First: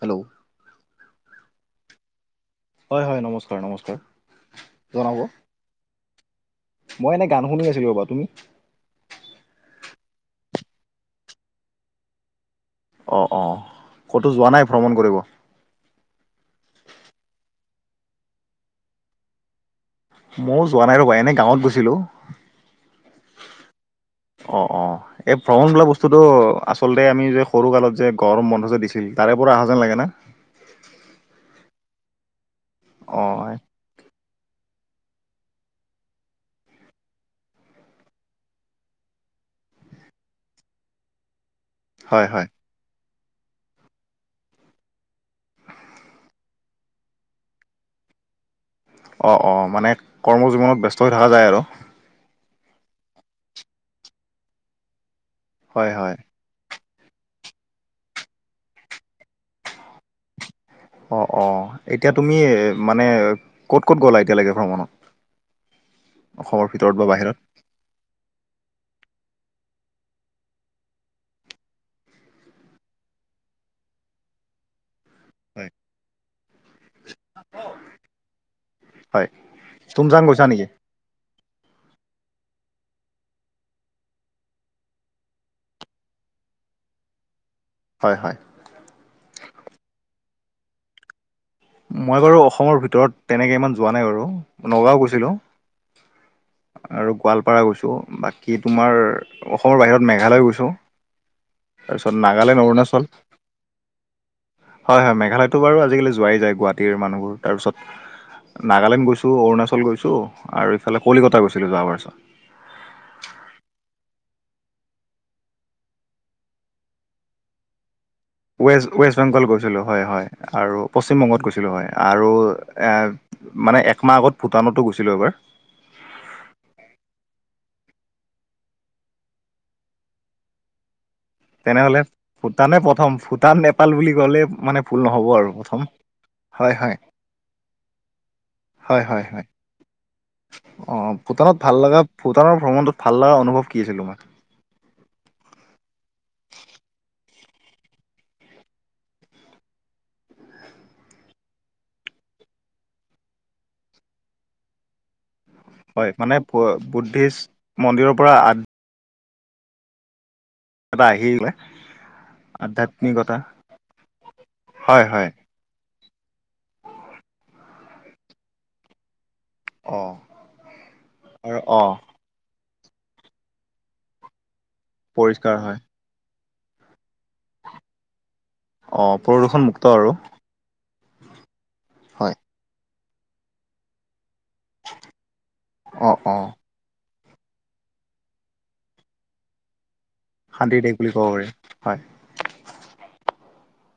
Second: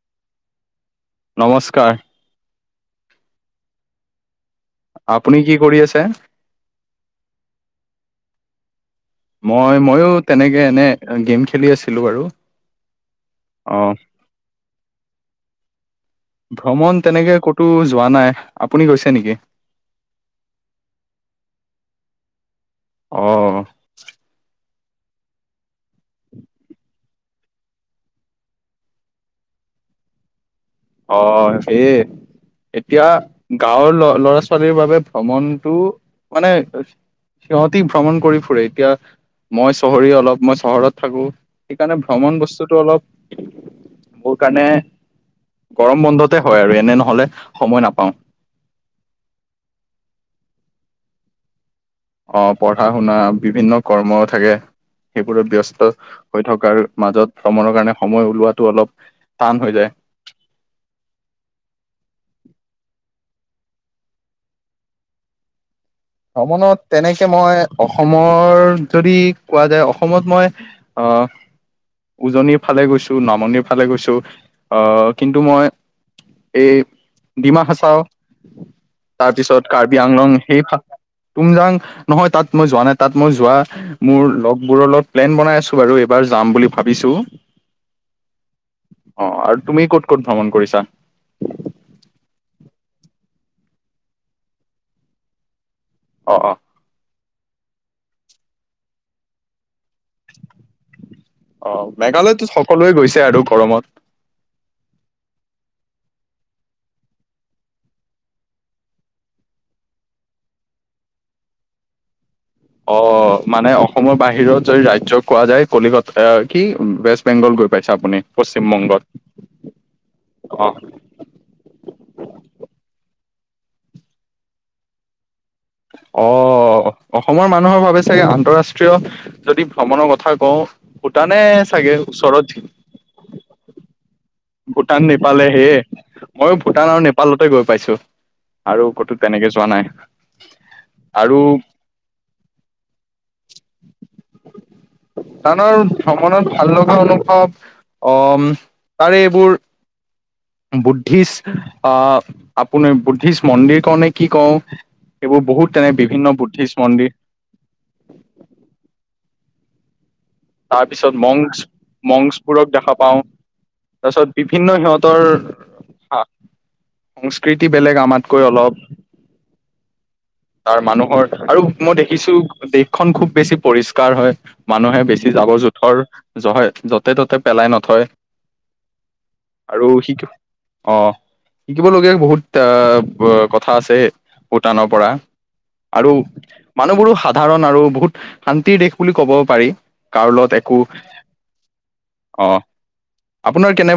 Hello নমস্কাৰ হয় হয় নমস্কাৰ নমস্কাৰ জনাব আপুনি কি কৰি আছে? মই এনেই গান শুনি আছিলো ৰবা তুমি মই ময়ো তেনেকে এনে গেম খেলি আছিলো বাৰু অ অ ক'তো যোৱা নাই ভ্ৰমণ কৰিব ভ্ৰমণ তেনেকে ক'তো যোৱা নাই আপুনি গৈছে নিকি মই ও যোৱা নাই ৰ'বা এনে গাঁৱত গৈছিলোঁ অহ অ অ এই ভ্ৰমণ বোলা বস্তুটো আচলতে আমি যে সৰু কালত যে গৰম বন্ধ যে দিছিল তাৰে পৰা অ হা যেন লাগে ন অ সেই এতিয়া অঁ গাঁৱৰ ল ল'ৰা ছোৱাল ছোৱালীৰ বাবে ভ্ৰমণটো মানে সিহঁতি ভ্ৰমণ কৰি ফুৰে এতিয়া মই চহৰীয়া অলপ মই চহৰত থাকো সেইকাণে হয় ভ্ৰমণ হয় বস্তুটো অলপ মোৰ কাৰণে গৰম বন্ধতে হয় আৰু এনে নহলে সময় নাপাওঁ অ অ মানে কৰ্ম জীৱনত ব্যস্ত হৈ থকা যায় আৰু অ পঢ়া শুনা বিভিন্ন কৰ্ম থাকে সেইবোৰত ব্যস্ত হয় হয় হৈ থকাৰ মাজত ভ্ৰমণৰ কাৰণে সময় ওলোৱাটো অলপ টান হৈ যায় অ অ এতিয়া তুমি মানে ক'ত ক'ত গ'লা এতিয়ালেকে ভ্ৰমণত অসমৰ ভ্ৰমনত ভিতৰত বা তেনেকে বাহিৰত মই অসমৰ যদি কোৱা যায় অসমত মই আহ উজনিৰ ফালে গৈছো নামনিৰ ফালে গৈছো আহ কিন্তু হয় মই এই ডিমা হাচাও হয় তাৰ পিছত কাৰ্বি তুমজাং আংলং গৈছা নেকি সেইফা তুমযাং নহয় তাত মই যোৱা নাই তাত মই যোৱা মোৰ লগৰবোৰৰ লগত প্লেন বনাই আছোঁ বাৰু। এইবাৰ যাম বুলি ভাবিছোঁ। হয় হয় অ আৰু তুমি ক'ত ক'ত ভ্ৰমণ কৰিছা। মই বাৰু অসমৰ ভিতৰত তেনেকে ইমান যোৱা নাই বাৰু নগাঁও গৈছিলোঁ। অ অ আৰু গোৱাল। পাৰা গৈছোঁ বাকী তোমাৰ অসমৰ বাহিৰত মেঘালয় গৈছোঁ। অ তাৰপিছত মেঘালয়তো নাগালেণ্ড সকলোৱে অৰুণাচল গৈছে আৰু গৰমত হয় হয় মেঘালয়। টো বাৰু আজিকালি যোৱাই যায় গুৱাহাটীৰ মানুহবোৰ তাৰপিছত। নাগালেণ্ড গৈছোঁ অৰুণাচল গৈছোঁ আৰু ইফালে কলিকতা গৈছিলোঁ যোৱা মাৰ্চত। অ মানে অসমৰ বাহিৰত যদি ৰাজ্য কোৱা যায় কলিকতা কি ৱেষ্ট বেংগল। গৈ পাইছে আপুনি। পশ্চিম ৱেষ্ট বংগত ৱেষ্ট বেংগল গৈছিলোঁ হয় হয় আৰু পশ্চিমবংগত গৈছিলোঁ হয় আৰু। মানে এক মাহ আগত ভূটানতো গৈছিলো এবাৰ। অহ অসমৰ মানুহৰ ভাবে চাগে আন্তৰাষ্ট্ৰীয় যদি ভ্ৰমণৰ কথা কওঁ। ভূটানে চাগে তেনেহ'লে ওচৰত। ভূটানে প্ৰথম ভূটান নেপাল বুলি ক'লে মানে ভুল ভূটান নহ'ব নেপালে আৰু হে প্ৰথম মইও হয় ভূটান হয় আৰু নেপালতে গৈ পাইছোঁ। হয় হয় হয় অ আৰু ভূটানত ভাল লগা ভূটানৰ ভ্ৰমণটোত ভাল লগা। অনুভৱ কি আছিল তোমাৰ। ভূটানৰ ভ্ৰমণত ভাল লগা অনুভৱ অহ। তাৰে এইবোৰ। বুদ্ধিষ্ট আহ আপুনি বুদ্ধিষ্ট মন্দিৰ কওঁনে কি কওঁ। এইবোৰ বহুত তেনে হয় বিভিন্ন মানে বুদ্ধিষ্ট মন্দিৰ। [inaudible] বুদ্ধিষ্ট মন্দিৰৰ পৰা এটা তাৰপিছত আহি মংস মংসবোৰক দেখা পাওঁ। আধ্যাত্মিকতা তাৰপিছত বিভিন্ন হয় সিহঁতৰ। হয় হ সংস্কৃতি বেলেগ আমাতকৈ অলপ। অ তাৰ মানুহৰ আৰু মই দেখিছোঁ দেশ। খন খুব বেছি পৰিষ্কাৰ হয় মানুহে বেছি পৰিষ্কাৰ হয় জাবৰ-জোথৰ। জহয় যতে ত'তে পেলাই নথয়। অঁ প্ৰদূষণমুক্ত আৰু। অ শিকিবলগীয়া হয় বহুত আহ কথা আছে। ভূটানৰ পৰা অ আৰু অ মানুহবোৰো সা। ধাৰণ আৰু বহুত শান্তিৰ দেশ বুলি ক'ব পাৰি। কাৰোঁ লগত একো শান্তিৰ দেশ বুলি ক'ব পাৰি হয় অ। আপোনাৰ কেনে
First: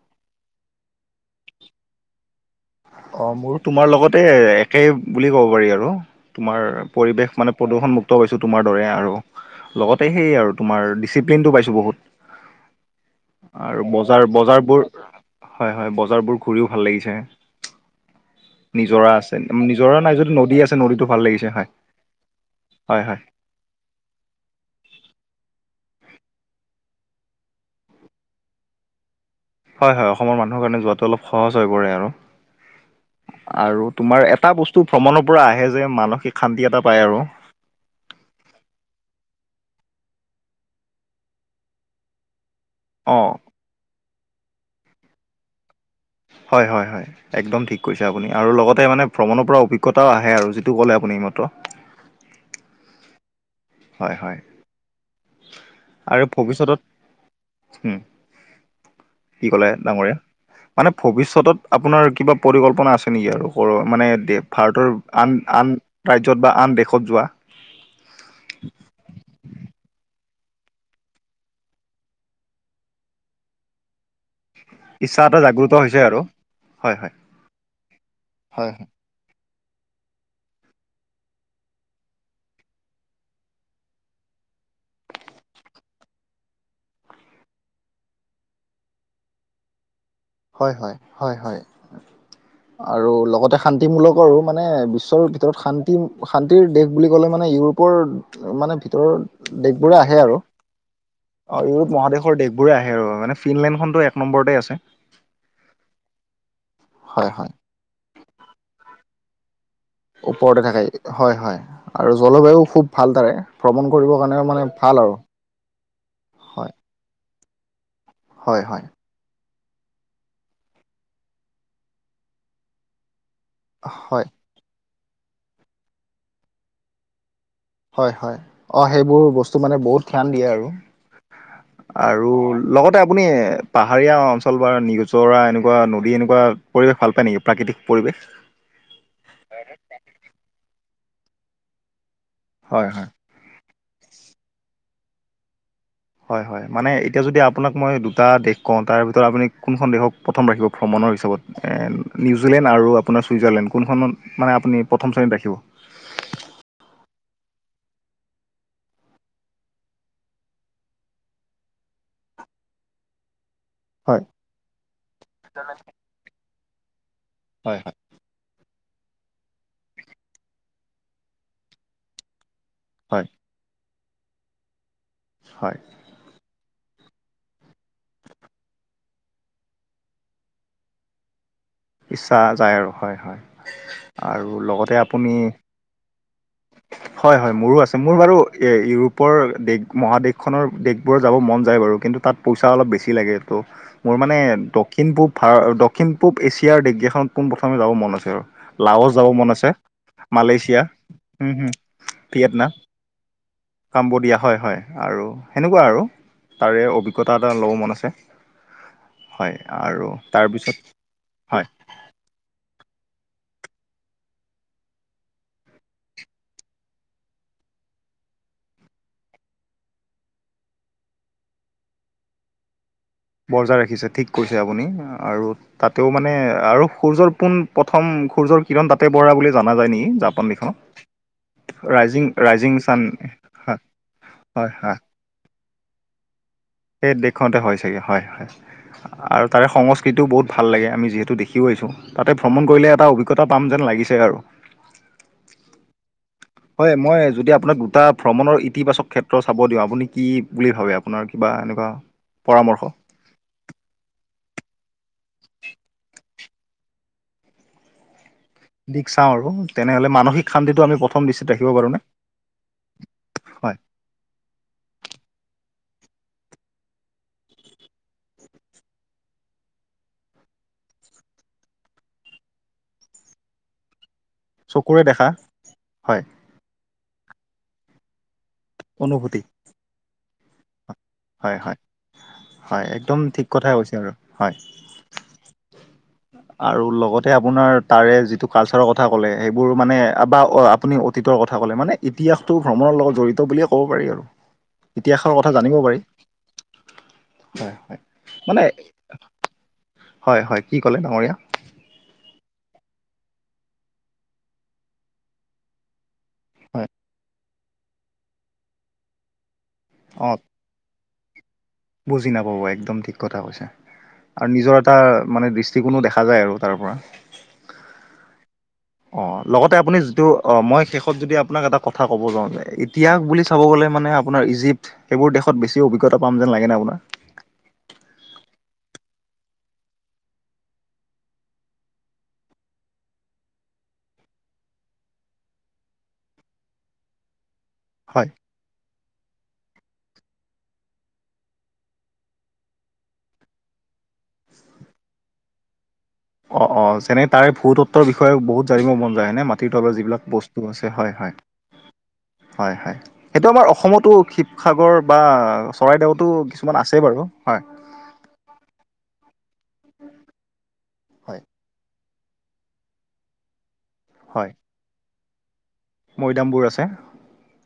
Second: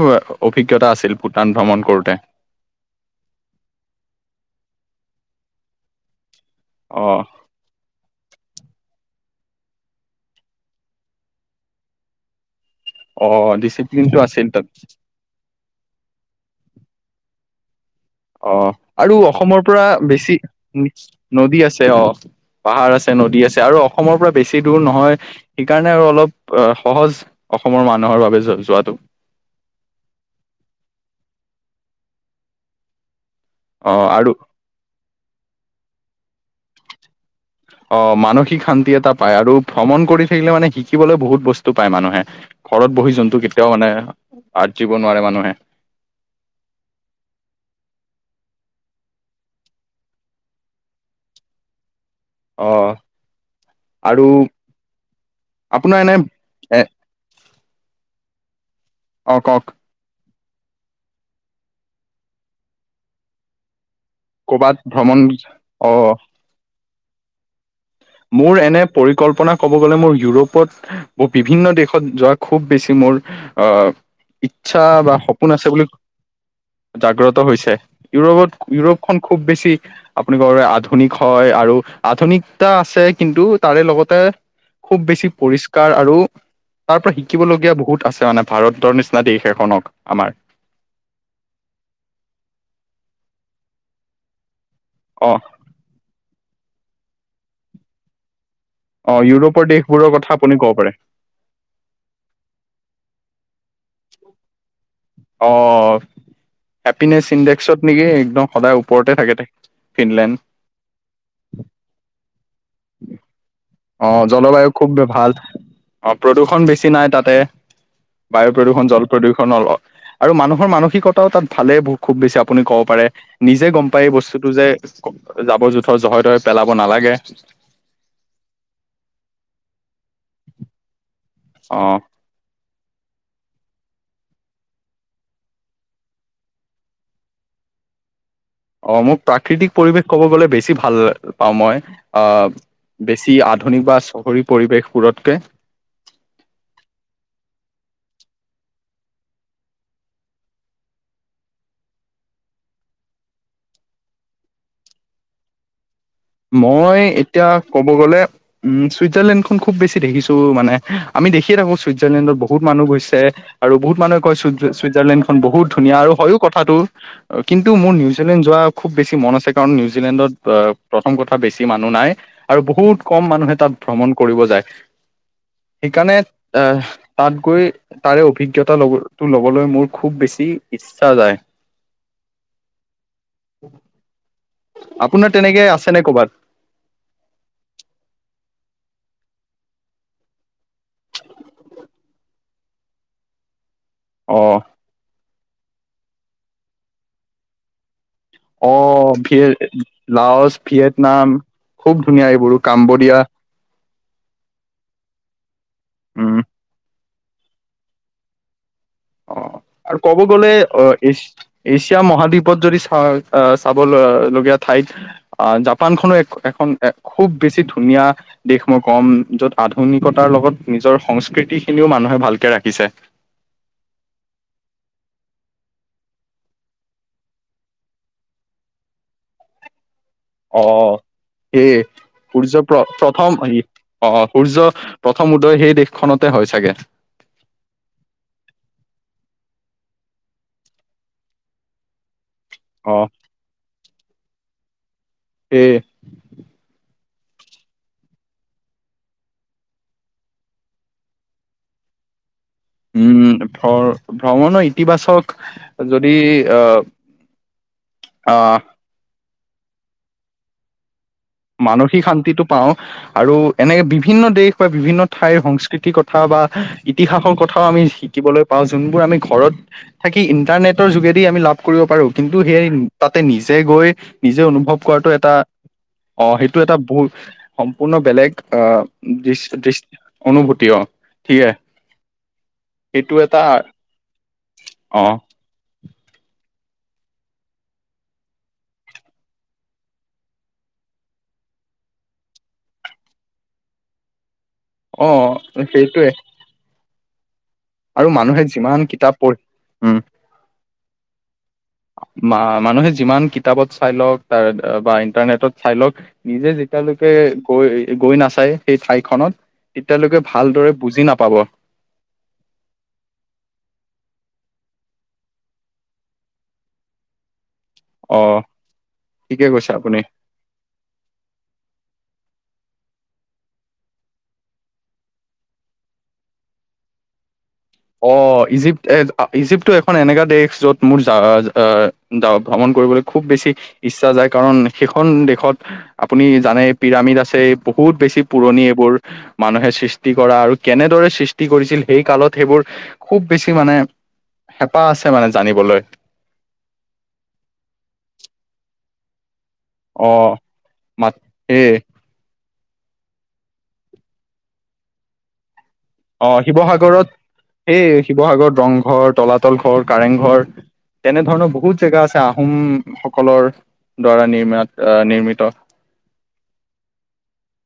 অভিজ্ঞতা আছিল ভূটান ভ্ৰমণ কৰোঁতে। অ মোৰ তোমাৰ লগতে একেই বুলি ক'ব পাৰি আৰু। তোমাৰ অ পৰিৱেশ মানে প্ৰদূষণমুক্ত পাইছোঁ তোমাৰ দৰে আৰু। লগতে সেই আৰু তোমাৰ ডিচিপ্লিনটো পাইছোঁ অ বহুত। আৰু ডিচিপ্লিনটো বজাৰ আছিল তাত বজাৰবোৰ হয় হয় বজাৰ বোৰ ঘূৰিও ভাল লাগিছে। অ নিজৰা আৰু আছে অসমৰ পৰা নিজৰা নাই যদি বেছি নদী আছে নদীটো ভাল লাগিছে নদী হয় আছে অ। পাহাৰ হয় আছে হয় নদী আছে আৰু অসমৰ পৰা বেছি দূৰ নহয় সেইকাৰণে। নে আৰু অলপ সহজ অসমৰ মানুহৰ বাবে যোৱাটো। হয় হয় অসমৰ মানুহৰ কাৰণে যোৱাটো অলপ সহজ হৈ পৰে আৰু। আৰু তোমাৰ এটা বস্তু ভ্ৰমণৰ পৰা আহে যে মানসিক শান্তি এটা পায় আৰু। অ মানসিক শান্তি এটা পায় আৰু ভ্ৰমণ কৰি থাকিলে মানে শিকিবলৈ বহুত বস্তু পায় মানুহে। ঘৰত বহি অঁ জন্তু কেতিয়াও মানে আৰ্জিব নোৱাৰে মানুহে। হয় হয় হয় একদম ঠিক কৈছে আপুনি আৰু লগতে মানে ভ্ৰমণৰ পৰা অভিজ্ঞতাও আহে আৰু যিটো ক'লে আ। আপুনি এইমাত্ৰ। অহ হয় আৰু। হয় আপোনাৰ এনে আৰু এ। ভৱিষ্যতত উম অ কি কওক ক'লে ডাঙৰীয়া। মানে ভৱিষ্যতত আপোনাৰ কিবা পৰিকল্পনা আছে নেকি আৰু মানে ক'বাত ভাৰতৰ ভ্ৰমণ আন আন অ ৰাজ্যত বা আন দেশত যোৱা মোৰ প বিভিন্ন দেশত যোৱা খুব বেছি মোৰ আহ ইচ্ছা বা এটা সপোন আছে জাগ্ৰত বুলি ক হৈছে আৰু হয় হয় জাগ্ৰত হৈছে ইউৰোপত হয় হয় ইউৰোপ খ খুব বেছি বেছি আপুনি ক আধুনিক হয় আৰু আধুনিক টা আছে কিন্তু তাৰে লগতে খুব বেছি পৰিষ্কাৰ আৰু তাৰ পৰা শিকিবলগীয়া বহুত আছে মানে ভাৰতৰ নিচিনা দেশ এখনক আমাৰ হয় হয় হয় হয় আৰু লগতে শান্তিমূলকৰো মানে বিশ্বৰ অ ভিতৰত শান্তি শান্তিৰ দেশ বুলি ক'লে মানে ইউৰোপৰ মানে ভিতৰ অ ইউৰোপৰ দেশবোৰে দেশবোৰৰ আহে কথা আৰু আপুনি ক'ব পাৰে অ ইউৰোপ মহাদেশৰ দেশবোৰে আহে আৰু মানে ফিনলেণ্ডখনতো এক নম্বৰতে আছে অ হেপিনেছ হয় হয় ইণ্ডেক্সত নেকি একদম সদায় ওপৰতে থাকোক ওপৰতে থাকে হয় হয় আৰু জলবায়ু খুব ভাল তাৰে ভ্ৰমণ অ কৰিবৰ কাৰণে মানে জলবায়ু খুব আৰু ভাল অ প্ৰদূষণ হয় বেছি নাই তাতে বায়ু হয় হয় প্ৰদূষণ জল প্ৰদূষণ আৰু মানুহৰ মানসিকতাও তাত ভালে খুব বেছি আপুনি ক'ব পাৰে নিজে গম পায় এই হয় বস্তুটো যে জাবৰ জোথৰ জহে তহ পেলাব নালাগে হয় হয় অঁ সেইবোৰ বস্তু মানে বহুত ধ্যান দিয়ে আৰু অ আৰু লগতে আপুনি পাহাৰীয়া অঞ্চল বা নিজৰা এনেকুৱা নদী এনেকুৱা পৰিৱেশ ভাল পায় নেকি প্ৰাকৃতি পৰিৱেশ অ মোক প্ৰাকৃতিক পৰিৱেশ কব গলে বেছি ভাল পাওঁ মই আহ হয় হয়। বেছি আধুনিক বা চহৰী পৰিৱেশবোৰতকৈ হয় হয় মানে এতিয়া যদি আপোনাক মই দুটা দেশ কওঁ তাৰ ভিতৰত আপুনি কোনখন দেশক প্ৰথম ৰাখিব ভ্ৰমণ নিউজিলেণ্ড আৰু আপোনাৰ চুইজাৰলেণ্ড কোনখন মানে আপুনি প্ৰথম শ্ৰেণীত ৰাখিব মই এতিয়া ক'ব গ'লে উম চুইজাৰলেণ্ডখন খুব বেছি দেখিছো মানে আ আমি দেখি থাকো চ ছইজাৰলেণ্ড বহুতানুহ গৈছে আৰু বহুত মানুহে হয় কয় চুই চুইজাৰলেণ্ডখন বহুত ধুনীয়া আৰু হয়ো কথাাতটো কিন্তু হয় মোৰ হয় নিউজিলেণ্ড যোৱা খুব বেছি মন আছে কাৰণ নিউজিলেণ্ডত প্ৰথম কথা বেছি মানুহ নাই আৰু বহুত হয় কম মানুহে তাত ভ্ৰমণ কৰিব যায় হয় সেইকাৰণে এ তাত গৈ তাৰে অভিজ্ঞতা লবো লবলৈ মোৰ খুব বেছি ইচ্ছা যায় ইচ্ছা যায় আৰু হয় হয় আৰু লগতে আপোনাৰ আপুনি তেনেকে আছেনে ক'বাত হয় হয় মোৰো আছে মোৰ বাৰু এ ইউৰোপৰ দেশ মহাদেশখনৰ দেশবোৰ যাব মন যায় বাৰু কিন্তু তাত পইচা অলপ বেছি লাগে ত মোৰ মানে অ দক্ষিণ পূব ভাৰ দক্ষিণ পূব এছিয়াৰ ডগগখনত পোন প্ৰথমে যাব মন আছে আৰু অ লাওচ যাব ভিয়ে মন আছে লাউচ মালয়েছিয়া ভিয়েটনাম খুব ধুনীয়া এইবোৰ কাম্বদিয়া কম্বোডিয়া হয় হয় আৰু সেনেকুৱা আৰু উম তাৰে অভিজ্ঞতা এটা ল'ব মন আছে অ হয় আৰু ক'ব গ'লে অ তাৰপিছত এ হয় এছিয়া মহাদ্বীপত যদি চাই চাব লগীয়া ঠাইত আহ জাপানখনো এখন খুব বেছি ধুনীয়া নীয়া দেশ মই কম যত আধুনিকতাৰ লগত নিজৰ সংস্কৃতি খিনিও মানুহে ভালকে ৰাখিছে বজাই ৰাখিছে ঠিক কৈছে আপুনি আৰু তাতেও মানে আৰু সূৰ্যৰ পোন প্ৰথম সূৰ্যৰ কিৰণ দাঁতে বৰা বুলি জনা যায় নেকি জাপন দেশখনত সেয় ৰাইজিং সূৰ্য ৰাইজিং প্ৰ চান প্ৰথম হয় অ সূৰ্য হয় হয় প্ৰথম উদয় সেই দেশ খনতে হয় চাগে সেই দেশখনতে হয় চাগে হয় হয় আৰু তাৰে সংস্কৃতিও বহুত ভাল লাগে আমি যিহেতু দেখিও আহিছোঁ তাতে ভ্ৰমণ কৰিলে অ এটা অভিজ্ঞতা পাম যেন লাগিছে আৰু। কি? হয় মই যদি আপোনাক দুটা ভ্ৰমণৰ ইতিবাচক ক্ষেত্ৰ চাব দিওঁ, আপুনি কি বুলি ভাবে আপোনাৰ কিবা এনেকুৱা। পৰামৰ্শ উম ভ-ভ্ৰমণৰ ইতিবাচক যদি অহ, অহ। দিশ চাওঁ আৰু। তেনেহলে মানসিক শান্তিটো আমি প্ৰথম দৃষ্টিত ৰাখিব পাৰোঁনে মানসিক শান্তিটো পাওঁ। আৰু, আৰু হয় এনেক বিভিন্ন দেশ বা বিভিন্ন ঠাইৰ সংস্কৃতিকত থা বা ইতিহাসৰ কথাও আমি শিকিবলৈ পাওঁ। যোনবোৰ আমি ঘৰত থাকি ইন্টাৰনেটৰ যোগে যদি আমি লাভ কৰিব পাৰো। কিন্তু সেই তাতে নিজে গৈ নিজে অনুভৱ চকুৰে কৰাটো দেখা এটা হয় অহ, সেইটো এটা বহু সম্পূৰ্ণ বেলেগ অহ' অনুভূতি দিচ, দিচ অনুভূতি অহ। হয়, হয়। হয়, সেইটো একদম এটা ঠিক কথাই কৈছে আৰু হয়। অ আৰু লগতে আপোনাৰ তাৰে যিটো কালচাৰৰ কথা ক'লে, সেইবোৰ মানে বা আপুনি অতীত কথা কলে মানে ইতিহাসটো ভ্ৰমণৰ লগত জড়িত বুলিয়ে ক'ব পাৰি আৰু। অ ইতিহাসৰ কথা জানিব পাৰি। সেইটোৱে হয় হয় আৰু মানুহে মানে যিমান কিতাপ পঢ়ি, উম। হয়, হয়। কি ক'লে ডাঙৰীয়া? মানুহে যিমান কিতাপত চাই লওঁক বা ইণ্টাৰনেটত চাই লওঁক। নিজে হয় যেতিয়ালৈকে গৈ, গৈ নাচায় সেই ঠাই খনত, তেতিয়ালৈকে অ ভালদৰে বুজি না পাব। বুজি নাপাব, একদম ঠিক কথা কৈছে। আৰু নিজৰ এটা, মানে দৃষ্টিকোণো দেখা যায় আৰু তাৰপৰা। অহ'। অহ' লগতে আপুনি যিটো অহ, মই শেষত যদি আপোনাক এটা কথা ক'ব যাওঁ যে ইতিহাস বুলি চাব গ'লে মানে আপোনাৰ ইজিপ্তট, সেইবোৰ দেশত বেছি অভিজ্ঞতা পাম যেন লাগে নে আপোনাৰ। [inaudible] অহ' ইজিপ্ত-ইজিপ্তটো এখন এনেকা দেশ য'ত মোৰ যা ভ্ৰমণ কৰিবলৈ খুব বেছি ইচ্ছা যায় কাৰণ, সেইখন দেশত আপুনি জানে পিৰামিড আছে বহুত বেছি হয়। পুৰণি এইবোৰ, মানুহে সৃষ্টি কৰা আৰু, কেনেদৰে সৃষ্টি কৰিছিল সেই কালত সেইবোৰ খুব বেছি মানে, হেপাহ আছে মানে জানিবলৈ। অহ', অহ' যেনে তাৰে ভূতত্বৰ বিষয়ে বহুত জানিব মন যায় নে মা মাটিৰ তলৰ অ যিবিলাক বস্তু আছে। হয়, মাত হয়। এই হয়, হয়। সেইটো আমাৰ অসমতো শিৱসাগৰ বা চৰাইদেউতো অহ' কিছুমান আছে শিৱসাগৰত বাৰু হয়। সেই শিৱসাগৰত ৰংঘৰ তলাত তল ঘৰ, কাৰেংঘৰ, হয়। তেনেধৰণৰ বহুত জেগা আছে আহোম সকলৰ। দ্বাৰা হয়, নিৰ্মাত, অহ, নিৰ্মিত। মৈদামবোৰ আছে।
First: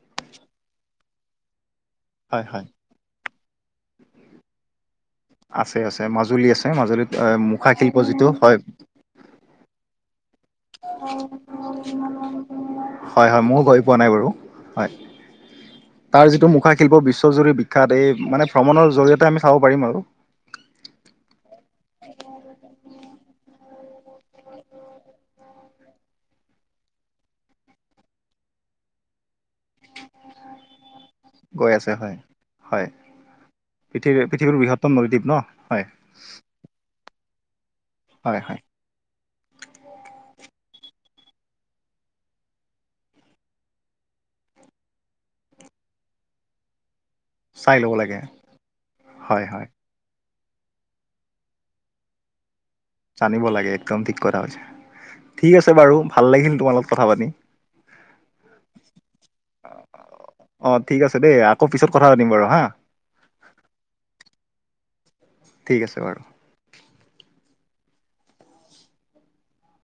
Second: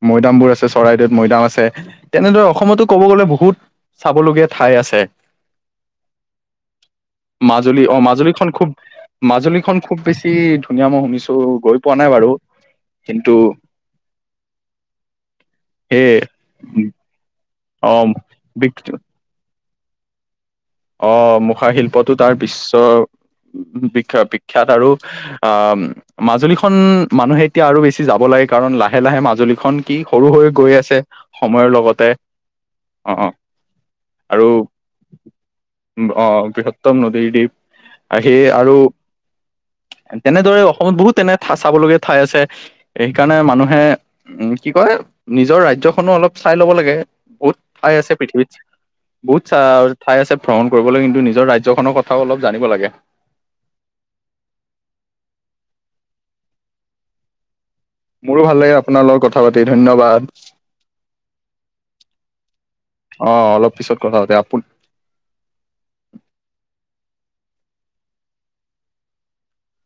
মৈদামবোৰ আছে চৰাইদেউ। মৈদাম আছে, তেনেদৰে হয়, হয়। অসমতো ক'ব গ'লে বহুত চাবলগীয়া ঠাই আছে। আছে, আছে মাজুলী আছে মাজুলীত মুখা মাজুলী শিল্প অহ, যিটো মাজুলীখন হয়, খুব। মাজুলীখন খুব বেছি ধুনীয়া মই শুনিছো গৈ পোৱা নাই বাৰু [unintelligible] হয়, কিন্তু হয়। ময়ো গৈ পোৱা নাই বাৰু হয়। সেই তাৰ যিটো মুখা শিল্প বিশ্বজুৰি শিক্ষাত এই মানে অ ভ্ৰমণৰ জৰিয়তে আমি চাব পাৰিম আৰু। অহ' মুখা শিল্পতো তাৰ বিশ্ব বিখ্যাত, বিখ্যাত আৰু অহ, মাজুলীখন, মানুহে এতিয়া আৰু বেছি যাব লাগে কাৰণ লাহে লাহে মাজুলীখন কি সৰু হৈ গৈয আছে। সময়ৰ গৈ আছে লগতে হয়, হয়। অ', অ' পৃথিৱী, পৃথিৱীৰ বৃহত্তম নলীদ্বীপ ন। হয় অহ' বৃহত্তম নদীৰ দ্বীপ। হয় সেই হয় আৰু তেনেদৰে অসমত বহুত তেনে ঠা চাবলগীয়া ঠাই আছে। সেইকাৰণে মানুহে উম, কি কয় নিজৰ ৰাজ্য। ৰাজ্যখনো অলপ চাই ল'ব লাগে। বহুত চাই ল'ব ঠাই আছে লাগে পৃথৱীত বহুত হয় চা হয় ঠাই আছে। ভ্ৰমণ কৰিবলৈ, কিন্তু নিজৰ ৰাজ্যখনৰ কথাওঁ অলপ জানিব লাগে। জানিব লাগে একদম ঠিক কথা কৈছা ঠিক আছে বাৰু ভাল লাগিল তোমাৰ লগত কথা পাতি মোৰো ভাল লাগে আপোনাৰ লগত কথা পাতি ধন্যবাদ অঁ ঠিক আছে দেই আকৌ পিছত কথা পাতিম বাৰু হা অ অলপ পিছত কথা পাতু আপোন ঠিক আছে বাৰু